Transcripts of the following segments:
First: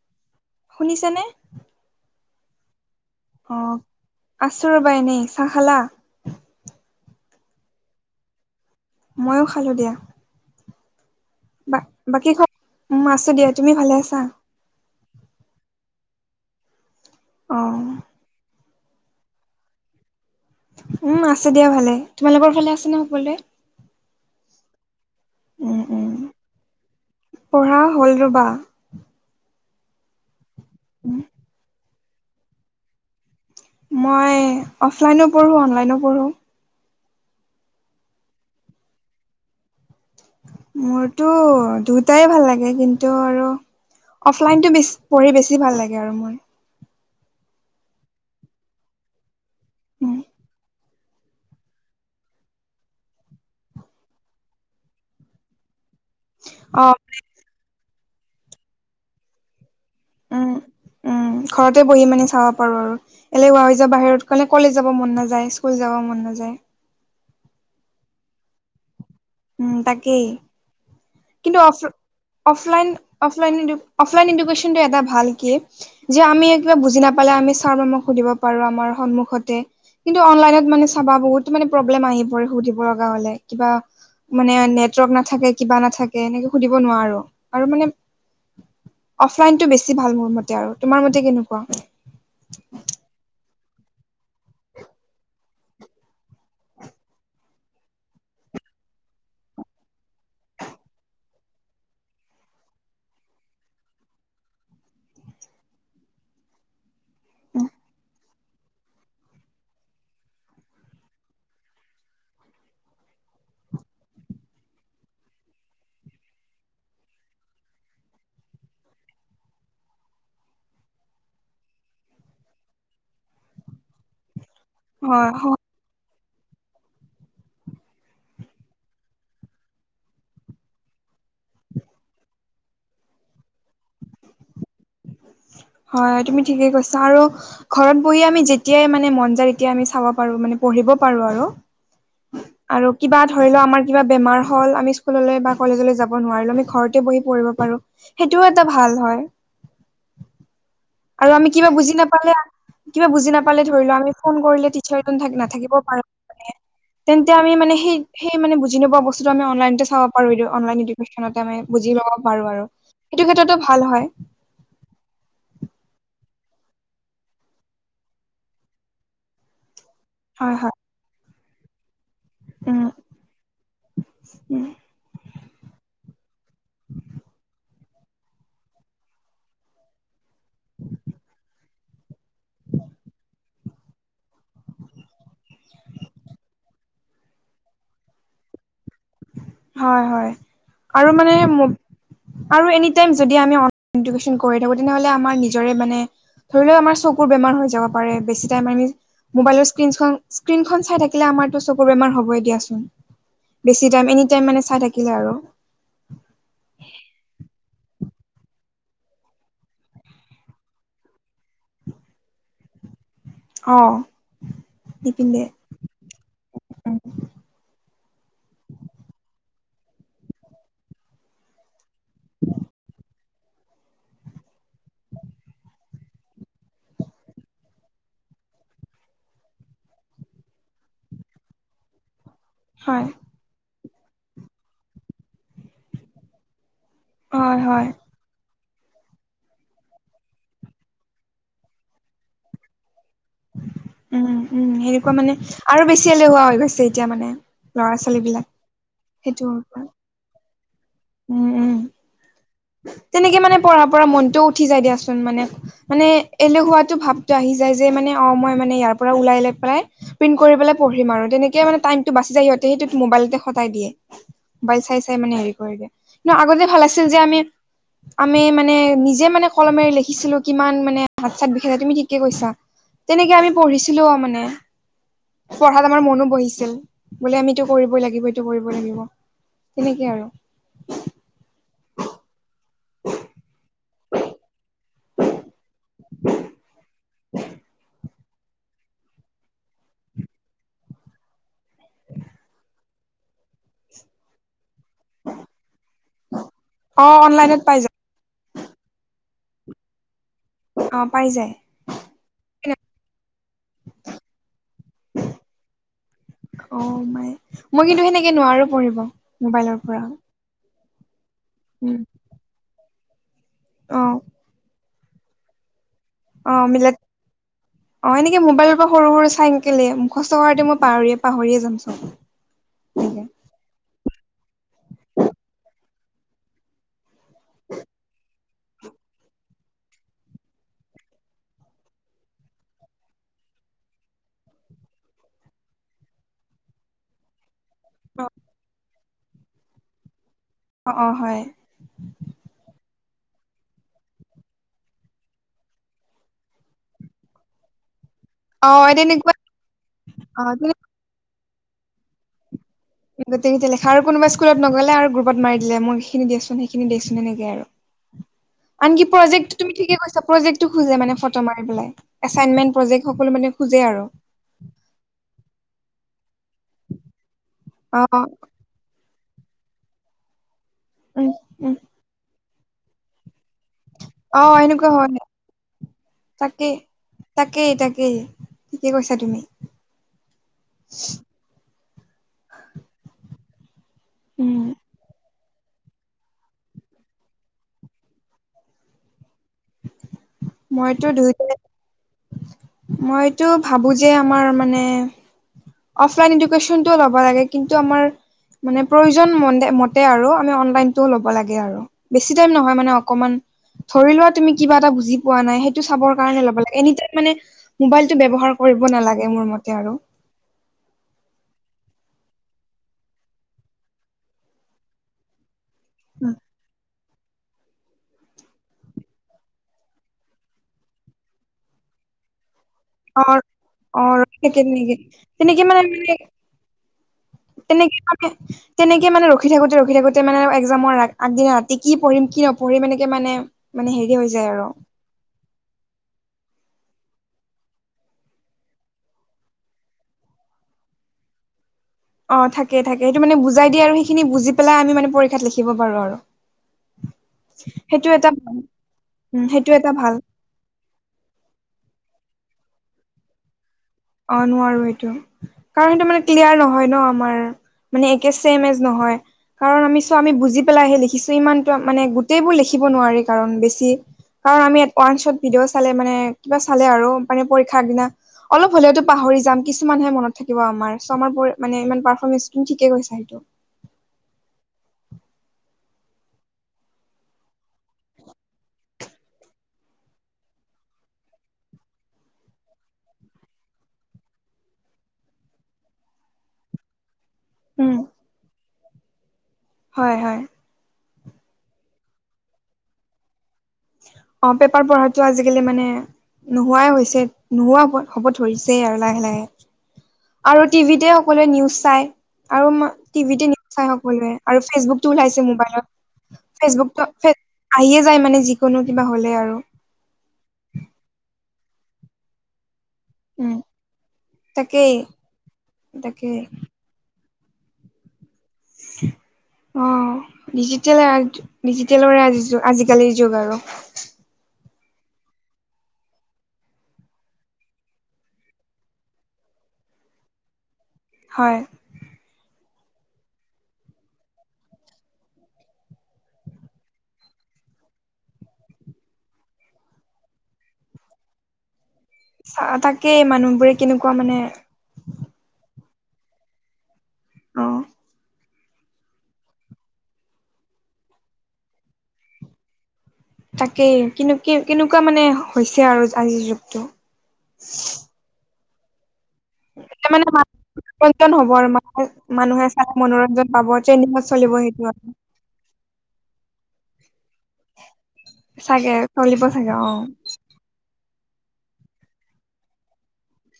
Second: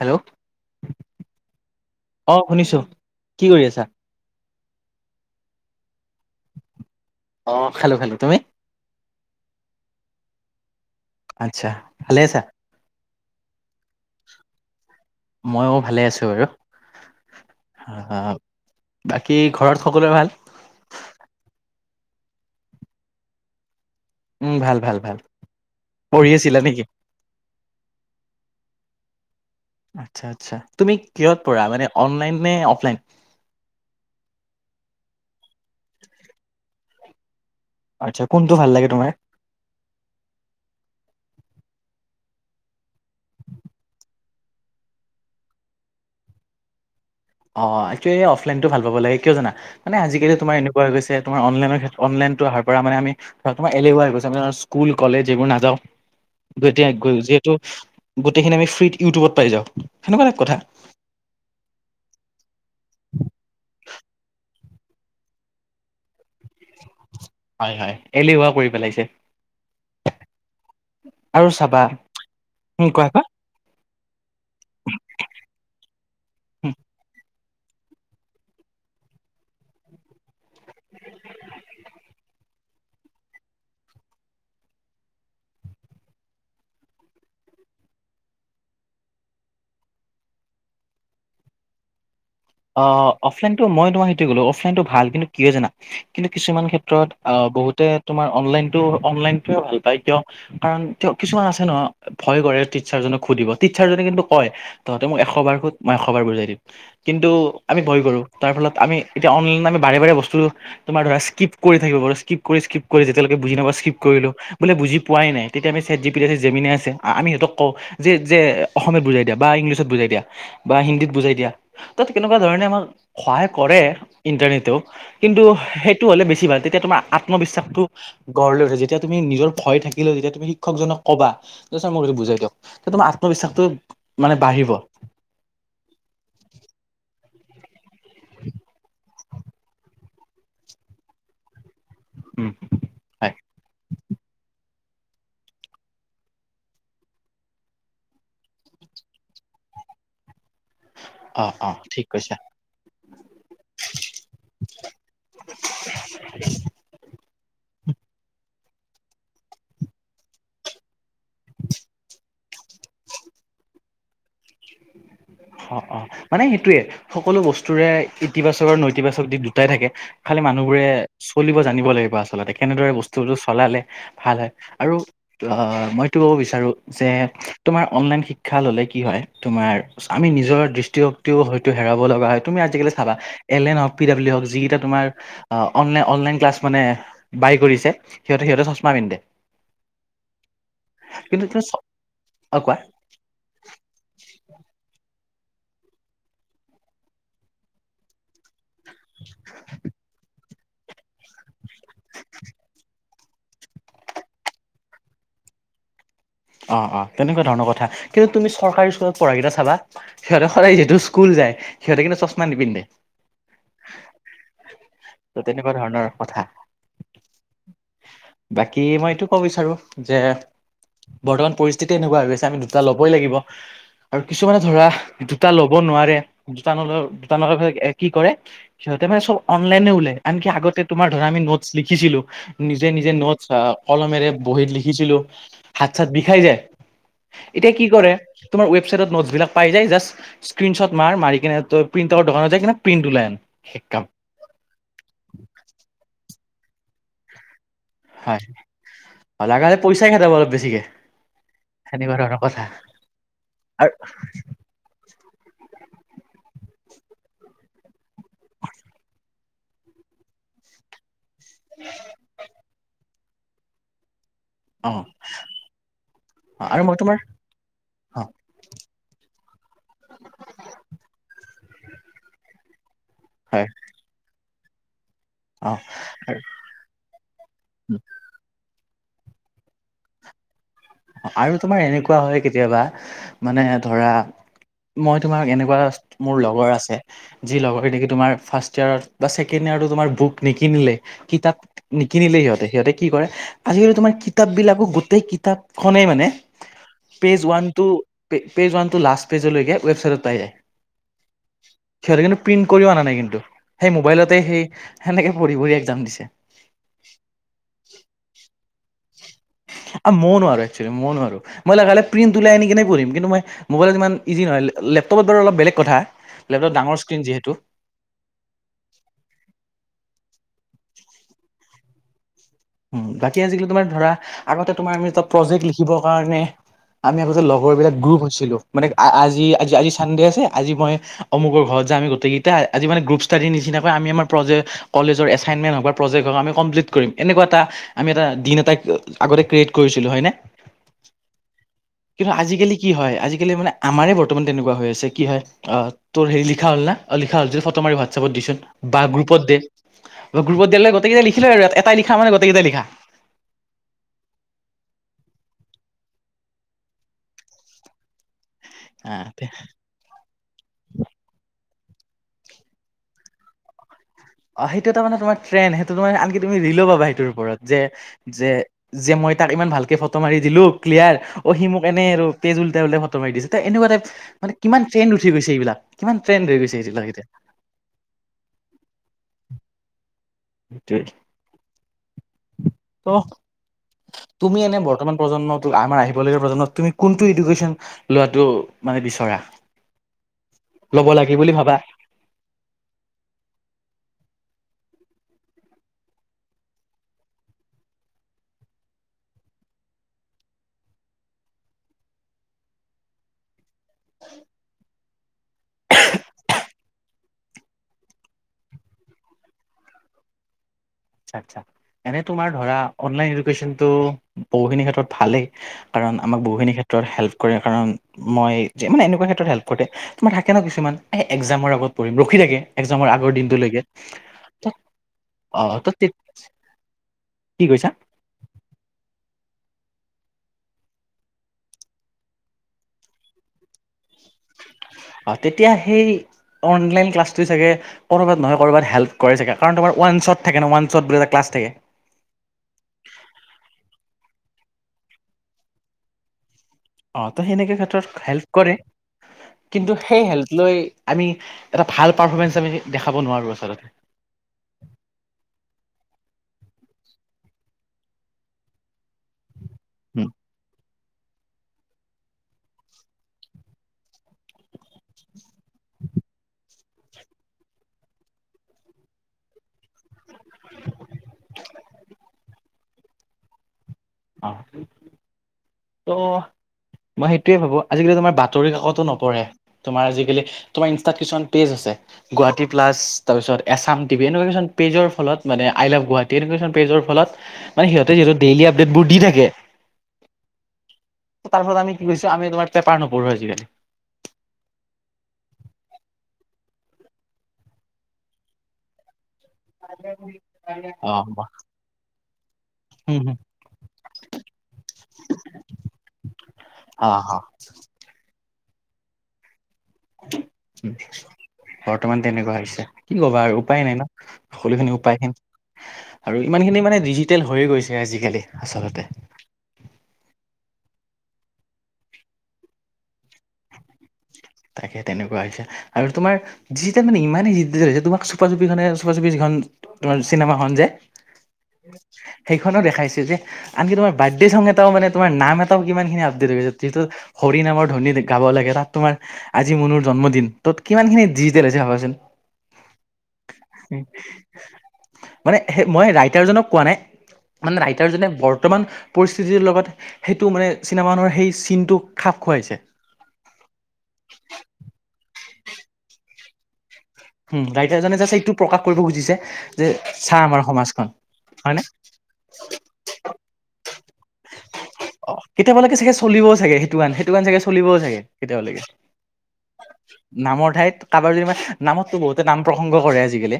Hello. শুনিছেনে? অঁ' শুনিছোঁ, কি কৰি অ', আছা? আছো ৰবা এনেই, চাহ খালা? অঁ' খালোঁ খালোঁ, তুমি? মইয়ো খালো দিয়া। আচ্ছা বা ভালে বাকী আছা খ, মই আছোঁ দিয়া, তুমি ভালে আছা? মইও ভালে আছো বাৰু, অ', আহ' বাকী ঘৰত সকলোৱে ভাল? উম আছে দিয়া ভালে, তোমালোকৰ ভালে আছে নে সকলোৱে? উম ভাল ভাল ভাল, উম, উম, পঢ়ি আছিলা নেকি? পঢ়া হ'ল ৰবা আটচ্ছা আটচ্ছা, তুমি কিহত পঢ়া মানে অনলাইন নে অফলাইন? মই অফলাইনো পঢ়োঁ, অনলাইনো পঢ়োঁ আটচ্ছা কোনটো ভাল লাগে তোমাৰ? মোৰতো দুটাই ভাল লাগে কিন্তু আৰু অফলাইনটো বেছ পঢ়ি বেছি ভাল লাগে আৰু মই অ একচোৱেলি অফলাইনটো ভাল পাব লাগে কিয় জানা মানে উম, আজিকালি তোমাৰ এন কোৱা হৈ গৈছে তোমাৰ অনলাইনৰ অনলাইনটো অহাৰ পৰা মানে আমি তোমাৰ এলেহুৱা হৈ গৈছে স্কুল, কলেজ এইবোৰ নাযাও গতিয়া অ', যিহেতু গোটেইখিনি আমি ফ্ৰীত ইউটিউবত পাই যাওঁ। সেনেকুৱা এটা উম। কথা উম ঘৰতে বহি মানে চাব পাৰো আৰু এলেহুৱা হৈ যোৱা বাহিৰত কলে কলেজ যাব মন নাযায়, স্কুল যাব মন নাযায় হয় হয় একেহুৱা কৰি পেলাইছে। উম তাকেই আৰু কিন্তু অফ চাবা অফলাইন উম কোৱা কোৱা অফলাইন ইডু অফলাইন এডুকেশ্বনটো এটা ভাল কি যে আমি উম, কিবা বুজি নেপালে আমি ছাৰ-মেমক সুধিব পাৰোঁ আমাৰ সন্মুখতে কিন্তু অনলাইনত মানে চাবা বহুত মানে প্ৰব্লেম আহি পৰে সুধিব লগা হলে কিবা মানে নেটৱৰ্ক নাথাকে, কিবা নাথাকে এনেকে সুধিব নোৱাৰো আৰু মানে অফলাইনটো বেছি ভাল মোৰ মতে আৰু তোমাৰ মতে কেনেকুৱা? অ অফলাইনটো মই তোমাক সেইটোৱে ক'লোঁ অফলাইনটো ভাল কিন্তু কিয় জানা কিন্তু কিছুমান ক্ষেত্ৰত আ বহুতে তোমাৰ অনলাইনটো অনলাইনটোয়ে ভাল পায় কিয় কাৰণ তেওঁ কিছুমান আছে ন ভয় কৰে টিচাৰজনক সুধিব, টিচাৰজনে কিন্তু কয় তহঁতে মোক এশ বাৰ শুধ মই এশ বাৰ বুজাই দিম কিন্তু আমি ভয় কৰো তাৰ ফলত আমি এতিয়া অনলাইনত বাৰে বাৰে বস্তু তোমাৰ ধৰা স্কিপ কৰি থাকিব পাৰোঁ, স্কিপ কৰি স্কিপ কৰি যেতিয়ৈকে বুজি নেপাও স্কিপ কৰিলো বোলে বুজি পোৱাই নাই তেতিয়া আমি চেট জি পি, জে মি নাৰ আছে আমি সিতক কওঁ যে যে অসমীয়াত বুজাই দিয়া বা ইংলিছত বুজাই দিয়া বা হিন্দীত বুজাই দিয়া ত তেনেকুৱা ধৰণে আমাক সহায় কৰে ইণ্টাৰনেতেও হয় কিন্তু হয় সেই সেটো হ'লে বেছি ভাল তেতিয়া তোমাৰ আত্মবিশ্বাসটো গঢ় লৈ উঠে। যেতিয়া তুমি নিজৰ ভয় থাকিলেও তেতিয়া তুমি শিক্ষকজনক কবা যে ছাৰ মোক এইটো বুজাই দিয়ক তেতিয়া তোমাৰ আত্মবিশ্বাসটো মানে বাঢ়িব হয় তুমি ঠিকে কৈছা আৰু ঘৰত বহি আমি যেতিয়াই মানে মন যায় এতিয়া আমি চাব পাৰো, মানে পঢ়িব পাৰো আৰু। উম আৰু কিবা হয় ধৰি ল আমাৰ কিবা বেমাৰ হ'ল আমি স্কুললে বা কলেজলে যাব নোৱাৰিলো, আমি ঘৰতে বহি পঢ়িব পাৰো সেইটোও এটা ভাল হয়। আৰু অ আমি কিবা অ বুজি ঠিক কৈছা নাপালে কিবা বুজি নাপালে ধৰি লোৱা আমি ফোন কৰিলে টিচাৰ জন থা নাথাকিবও পাৰে মানে তেন্তে আমি মানে সেই সেই মানে বুজি নোপোৱা বস্তুটো আমি অনলাইনতে চাব পাৰোঁ এইটো অনলাইন ইডুকেচন আচলতে মানে বুজি লব পাৰো আৰু সেইটো ক্ষেত্ৰতো ভাল হয়। অ অ মানে সেইটোয়ে সকলো বস্তুৰে ইতিবাচক আৰু নৈতিবাচক দিশ দুটাই থাকে খালি হয় হয় মানুহবোৰে চলিব জানিব লাগিব আচলতে উম কেনেদৰে বস্তুটো চলালে ভাল হয় উম আৰু মইতো বিচাৰো যে তোমাৰ অনলাইন শিক্ষা ললে কি হয় তোমাৰ আমি নিজৰ দৃষ্টিশক্তিও হয়তো হেৰাব লগা হয়, তুমি আজিকালি চাবা এল এ হওক পি ডাব্লিউ হওক যিকেইটা তোমাৰ অনলাই-অনলাইন ক্লাছ মানে বাই কৰিছে সিহঁতে সিহঁতে চশমা পিন্ধে, হয় হয় কিন্তু তুমি-চ, অ', কোৱা। থাকিম যদি আমি অনলাইন ইডুকেশ্বন কৰি থাকোঁ তেনেহ'লে আমাৰ নিজৰে মানে ধৰি লোৱা আমাৰ চকুৰ বেমাৰ হৈ যাব পাৰে বেছি টাইম আমি, মোবাইলৰ স্ক্ৰীনখন, স্ক্ৰীনখন চাই থাকিলে আমাৰতো চকুৰ বেমাৰ হ'বই দিয়াচোন। বেছি টাইম, এনি টাইম মানে চাই থাকিলে আৰু। অ'-অ', তেনেকুৱা ধৰণৰ কথা, কিন্তু তুমি চৰকাৰী স্কুলত পঢ়া কেইটা চাবা সিহঁতে সদায় যিহেতু স্কুল যায়, সিহঁতে কিন্তু চশমা নিপিন্ধে। অ', নিপিন্ধে। এনেকুৱা ধৰণৰ কথা, বাকী মই এইটো ক'ব বিচাৰোঁ‌ যে বৰ্তমান পৰিস্থিতি এনেকুৱা হৈ গৈছে আমি দুটা লবই লাগিব। আৰু কিছুমানে ধৰা দুটা ল'ব নোৱাৰে, দুটা নলয়, দুটা নলয় পেলাই কি কৰে সিহঁতে মানে চব অনলাইনে ওলাই, আনকি আগতে তোমাৰ ধৰা আমি নোটছ লিখছিলোঁ‌। নিজে হয় নিজে নোটছ আ, কলমেৰে বহীত লিখিছিলোঁ‌, হাত-চাত বিষাই যায়। হয় এতিয়া হয় কি কৰে, তোমাৰ ৱেবচাইটত নোটছ বিলাক পাই যায় জাষ্ট স্ক্ৰীণ শ্বট মাৰ, মাৰি কিনে তই প্ৰিণ্টাৰৰ দোকানত যাই কিনে প্ৰিণ্ট ওলাই আন, শেষ কাম। উম উম সেনেকুৱা মানে আৰু বেছি এলেহোৱা হৈ গৈছে এতিয়া মানে। ল'ৰা-ছোৱালী বিলাক সেইটোপা। থাকে সিহঁতৰ মাজত বেছিকে, সেনেকুৱা ধৰণৰ কথা। তেনেকে মানে পঢ়া আৰু পৰা মনটোও উঠি যায় দিয়াচোন মানে। মানে এলেহুৱাটো ভাৱটো আহি যায় যে মানে অ', মই মানে ইয়াৰ পৰা ওলাই লৈ পেলাই প্ৰিন্ট কৰি পেলাই পঢ়িম আৰু তেনেকে মানে টাইমটো বাচি যায়, সিহঁতে সেইটোত মোবাইলতে খটাই দিয়ে। ম'বাইল অ চাই চাই মানে হেৰি কৰি দিয়ে, কিন্তু আগতে আৰু ভাল মই আছিল তোমাৰ যে আমি অ আমি মানে নিজে মানে কলমেৰে লিখিছিলোঁ‌, কিমান মানে হাত চাত বিষাই তুমি ঠিকে কৈছা। তেনেকে আমি হয় পঢ়িছিলোও মানে। অ পঢ়াত আমাৰ মনো বহিছিল, বোলে আমি এইটো কৰিবই লাগিব, এইটো কৰিবই লাগিব, তেনেকে আৰু। আৰু তোমাৰ এনেকুৱা হয় কেতিয়াবা মানে ধৰা মই তোমাক এনেকুৱা মোৰ লগৰ আছে, যি লগৰ নি- কি তোমাৰ ফাৰ্ষ্ট ইয়েৰত বা ছেকেণ্ড ইয়েৰতো তোমাৰ বুক নিকিনিলেই, কিতাপ নিকিনিলেই সিহঁতে, সিহঁতে কি কৰে আজি কালি তোমাৰ কিতাপ বিলাকো গোটেই কিতাপ খনেই মানে, অ পেজ অনলাইনত ওৱান পাই টু, যায় পেজ ওৱান টু লাষ্ট পেজলৈকে ৱেবচাইটত পাই যায়। অ', পাই যায়। সিহঁতে কিন্তু প্ৰিণ্ট কৰি অনা নাই কিন্তু, সেই মোবাইলতে সেই সেনেকে পঢ়ি পঢ়ি একজাম দিছে। অ', মাই, মই কিন্তু সেনেকে নোৱাৰোঁ‌। আহ, মই নোৱাৰোঁ‌ একশ্যৱেলি, মই নোৱাৰোঁ‌, মই উম লগালে প্ৰিণ্ট ওলাই আনি কিনে পঢ়িম, কিন্তু মই অ মোবাইলত ইমান ইজি নহয়, লেপ-লেপটপত ধৰ অলপ বেলেগ কথা। অ', লেপটপ ডাঙৰ মিলেক স্ক্ৰীণ যিহেতু অ', এনেকে মোবাইলৰ পৰা সৰু সৰু চাইন কেলে মুখস্থ কৰাতে মই পাহৰিয়ে, পাহৰিয়ে যামচোন। উম, বাকী আজিকালি তোমাৰ ধৰা, আগতে তোমাৰ আমি এটা প্ৰজেক্ট লিখিবৰ কাৰণে আমি আগতে লগৰবিলাক গ্ৰুপ হৈছিলোঁ। মানে আ-আজি, আজি, আজি চানডে আছে আজি মই অমুকৰ ঘৰত যাম আমি গোটেই কেইটাই আজি মানে গ্ৰুপ ষ্টাডি নিচিনাকৈ আমি আমাৰ প্ৰজেক্ট, কলেজৰ এছাইমণ্ট হক বা প্ৰজেক্ট হক আমি কমপ্লিট কৰিম। এনেকুৱা এটা, আমি এটা অ দিন এটা আগতে ক্ৰিয়েট কৰিছিলোঁ‌, হয়নে? অ'-অ' হয়। কিন্তু আজিকালি কি হয় আজিকালি মানে আমাৰে বৰ্তমান তেনেকুৱা হৈ আছে কি হয় অ তোৰ হেৰি লিখা হ'ল না অ লিখা হ'ল যে ফটো মাৰি ভাত হোৱাটচএপত দেচোন অ বা তেনেকুৱা গ্ৰুপত দে অ গ্ৰুত দিয়ালে গোটেই কেইটাই লিখিলয় আৰু এটা লিখা মানে গোটেই কেইটাই লিখা গোটেইখিনি লিখাৰ আৰু কোনোবাই স্কুলত গোটেইকেইটা লেখা আৰু কোনোবাই স্কুলত নগ'লে আৰু গ্ৰুপত মাৰি দিলে মোক সেইখিনি দিয়াচোন সেইখিনি দিয়াচোন এনেকে আৰু আনকি প্ৰজেক্ট তুমি ঠিকে কৈছা প্ৰজেক্টটো খোজে মানে ফটো মাৰি পেলায় এছাইনমেণ্ট প্ৰজেক্ট সকলো মানে খোজে আৰু অ সেইটো এটা মানে তোমাৰ ট্ৰেণ্ড সেইটো মানে আনকি তুমি ৰিলও পাবা সেইটোৰ ওপৰত যে অ যে যে মই তাক ইমান ভালকে ফটো মাৰি দিলো ক্লিয়াৰ উম অ সি উম মোক এনেই আৰু তেজ উলটাই উলতাই ফটো মাৰি দিছো তাই এনেকুৱা টাইপ অ মানে কিমান সেনেকুৱা ট্ৰেইন হয় উঠি গৈছে এইবিলাক কিমান ট্ৰেইন ৰৈ তাকেই গৈছে [unintelligible] তাকেই তাকেই ঠিকে কৈছা তুমি? তে ত উম তুমি এনে বৰ্তমান প্ৰজন্মক তো আমাৰ আহিব লগীয়া প্ৰজন্মত তুমি কোনটো এডুকেশ্যন লোৱাটো মানে বিচৰা মইতো ল'ব লাগে বুলি দুইটাই ভাবা মইতো ভাবো যে আমাৰ মানে অফলাইন এডুকেশ্যনটোও ল'ব লাগে কিন্তু আমাৰ মানে প্ৰয়োজন মন্দে মতে আৰু আমি অনলাইনটো ল'ব লাগে আৰু। বেছি টাইম নহয় মানে অকমান ধৰি লোৱা তুমি কিবা এটা বুজি পোৱা নাই সেইটো চাবৰ কাৰণে ল'ব লাগে এনি টাইম মানে মোবাইলটো ব্যৱহাৰ কৰিব নালাগে মোৰ মতে আৰু। আচ্ছা আচ্ছা, এনে তোমাৰ ধৰা অনলাইন এডুকেশ্যনটো বহুখিনিৰ ক্ষেত্ৰত ভালেই। কাৰণ আমাক বহুখিনি ক্ষেত্ৰত হেল্প কৰে কাৰণ মই যে মানে এনেকুৱা ক্ষেত্ৰত হেল্প কৰে। তোমাৰ থাকে ন কিছুমান, এ একজামৰ আগত পঢ়িম ৰখি থাকে। এক্সামৰ অ আগৰ দিনটোলৈকে অ তে ত তেনেকে তেনেকে অ মানে ত আমি তে- কি কি কৈছা তেনেকে আমি তেনেকে মানে ৰখি থাকোঁতে ৰখি থাকোঁতে মানে একজামৰ আগদিনা ৰাতি কি পঢ়িম কি নপঢ়িম এনেকে মানে মানে হেৰি হৈ যায় আৰু অ তেতিয়া সেই অনলাইন ক্লাছটো চাগে ক'ৰবাত নহয় ক'ৰবাত হেল্প কৰে চাগে কাৰণ তোমাৰ ৱান চট থাকে ন ৱান চট বুলি এটা ক্লাছ থাকে। অ থাকে থাকে সেইটো মানে বুজাই দিয়ে আৰু সেইখিনি বুজি পেলাই আমি মানে পৰীক্ষাত লিখিব পাৰো আৰু। অ তো সেনেকে সেইটো ক্ষেত্ৰত এটা ভাল হেল্প কৰে উম সেইটো এটা কিন্তু ভাল সেই হেল্প লৈ আমি এটা ভাল পাৰফৰ্মেঞ্চ আমি দেখাব নোৱাৰোঁ আচলতে। অ নোৱাৰো এইটো। কাৰণ সেইটো মানে ক্লিয়াৰ নহয় ন আমাৰ মানে একে চেম এজ নহয়। কাৰণ আমি চ উম, আমি বুজি পেলাইহে লিখিছো, ইমানতো মানে গোটেইবোৰ লিখিব নোৱাৰি কাৰণ বেছি কাৰণ আমি ইয়াত ওৱান শ্বট ভিডিঅ' চালে মানে কিবা চালে আৰু মানে পৰীক্ষাৰ আগ দিনা হলেতো পাহৰি যাম কিছুমানহে মনত থাকিব আমাৰ, চ' আমাৰ মানে ইমান পাৰফৰ্মেঞ্চ ঠিকে কৈছ সেইটো। অ ত মই সেইটোৱে ভাবোঁ, আজিকালি তোমাৰ বাতৰি কাকতো নপঢ়ে? তোমাৰ আজিকালি তোমাৰ ইনষ্টাত কিছুমান পেজ আছে। গুৱাহাটী প্লাছ তাৰ পিছত এছাম টিভি এনেকুৱাই কিছুমান পেজৰ ফলত মানে আই লাভ গুৱাহাটী এনেকুৱাখন পেজৰ ফলত মানে উম সিহঁতে যিহেতু ডেইলি আপডেটবোৰ দি থাকে। হয় হয় তাৰ ফলত আমি কি কৰিছো, আমি তোমাৰ পেপাৰ নপঢ়োঁ আজিকালি? অ পেপাৰ পঢ়াটো আজিকালি মানে নোহোৱাই হৈছে, নোহোৱা হ'ব ধৰিছেই আৰু লাহে লাহে। আৰু অ টিভিতে সকলোৱে নিউজ চাই। আৰু মা', হুম হুম টিভিতে [unintelligible] চাই সকলোৱে। আৰু ফেচবুকটো ওলাইছে ম'বাইলত। ফেচবুকতো অ ফে, অ আহিয়ে যায় মানে যিকোনো কিবা হ'লে আৰু। বৰ্তমান তেনেকুৱা হৈছে। কি ক'বা আৰু উম উপায় নাই না। তাকেই সকলোখিনি উপায়হীন। তাকেই আৰু ইমানখিনি মানে ডিজি- টেল হৈয়ে গৈছে আজিকালি আচলতে। অ', ডিজিটেলে ডিজিটেলৰে আজি, আজিকালিৰ যুগ আৰু। তাকে তেনেকুৱা হৈছে। আৰু তোমাৰ যি তে মানে ইমানেই জিদ্দি হৈছে, তোমাক চুপা-চুপিখনে, চুপা-চুপি যিখন- তোমাৰ চিনেমাখন যে- হয়। সেইখনো দেখাইছে যে- আনকি তোমাৰ বাৰ্থডে চং এটাও মানে, তোমাৰ নাম এটাও কিমানখিনি আপডেট হৈ গৈছে। যিহেতু - হৰি নামৰ ধ্বনিত গাব লাগে, তাত তোমাৰ- আজি মনুৰ জন্মদিন, তত কিমানখিনি ডিজিটেল হৈছে ভাবাচোন। আ', তাকে মানুহবোৰে কেনেকুৱা মানে- মানে সেই, মই ৰাইটাৰজনক কোৱা নাই, অ মানে ৰাইটাৰজনে বৰ্তমান- পৰিস্থিতিৰ লগত সেইটো মানে চিনেমাখনৰ সেই চিনটোক খাপ খুৱাইছে। তাকে কেনু, কেনেকুৱা মানে হৈছে আৰু আজিৰ যুগটো। উম, ৰাইটাৰ জনে যে এইটো প্ৰকাশ কৰিব খুজিছে। [unintelligible] যে [unintelligible] চা আমাৰ সমাজখন [unintelligible] হ'ব আৰু হয়নে মানুহ? মানুহে চাই মনোৰঞ্জন পাব। ট্ৰেইনিঙত চলিব সেইটো আৰু। অ', কেতিয়াবালৈকে চাগে চলিব চাগে সে- সেইটো গান, সেইটো গান চাগে চলিবও চাগে, কেতিয়াবা লৈকে। চাগে চলিব চাগে অ নামৰ ঠাইত। কা'বাৰ যদি মানে, নামটো বহুতে নাম প্ৰসংগ কৰে আজিকালি।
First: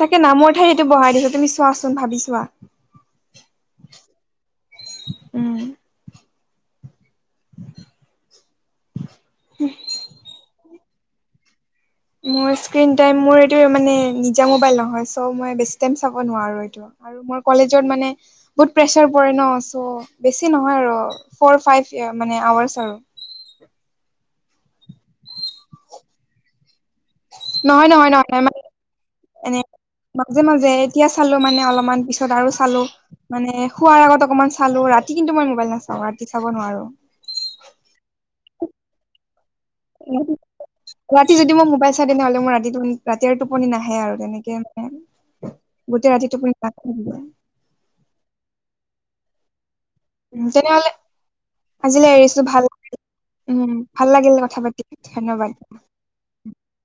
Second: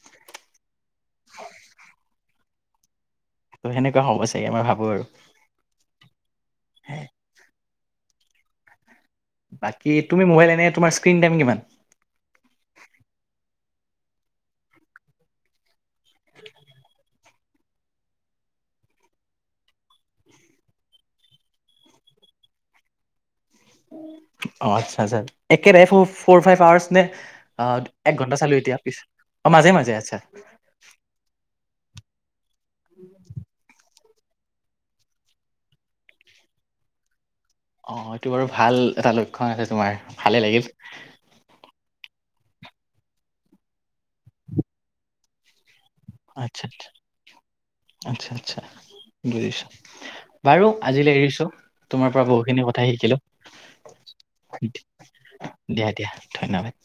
তাকে, নামৰ ঠাই এইটো বহাই দিছে, তুমি চোৱাচোন ভাবি চোৱা। ত', সেনেকুৱা হ'ব চাগে, মই ভাবোঁ আৰু। উম। [unintelligible] বাকী তুমি, ম'বাইল এনে তোমাৰ স্ক্ৰীণ টাইম কিমান? মোৰ স্ক্ৰীণ টাইম মোৰ এইটোৱে মানে, নিজা মোবাইল নহয়। চ' মই বেছি টাইম চাব নোৱাৰোঁ এইটো। আৰু মোৰ কলেজত মানে - বহুত প্ৰেচাৰ পৰে ন', চ' বেছি নহয় আৰু। ফৰ-ফাইভ এ' মানে আৱাৰ্চ আৰু। অ', আচ্ছা, আচ্ছা। একেদাৰে ফ-ফৰ-ফাইভ আৱাৰ্চ নে - অ', নহয় নহয় এক নহয় ঘণ্টা নহয় চালোঁ এতিয়া পিছ। অ' এনে মাজে মাজে, আচ্ছা। মাজে মাজে, এতিয়া চালোঁ মানে, অলপমান পিছত আৰু চালোঁ। মানে শোৱাৰ আগত অকণমান চালোঁ। ৰাত- তি কিন্তু মই ম'বাইল নাচাওঁ। ৰাতি চাব নোৱাৰোঁ। অ', এইটো বাৰু ভাল এটা লক্ষণ আছে তোমাৰ, ভালে লাগিল। ৰাতি যদি মই ম'বাইল চাই, তেনেহ'লে মই ৰাতি টোপনি, ৰাতি আৰু টোপনি নাহে আৰু, তেনেকে মানে। গোটেই ৰাতি আচ্ছা টোপনি আচ্ছা [unintelligible] আচ্ছা আচ্ছা, বুজিছোঁ। বাৰু তেনেহ'লে আজিলৈ এৰিছোঁ। আজিলৈ তোমাৰ পৰা এৰিছো ভাল বহুখিনি কথাই শিকিলোঁ। উম, ভাল লাগিলে কথা পাতি, ধন্যবাদ। দিয়া দিয়া ধন্যবাদ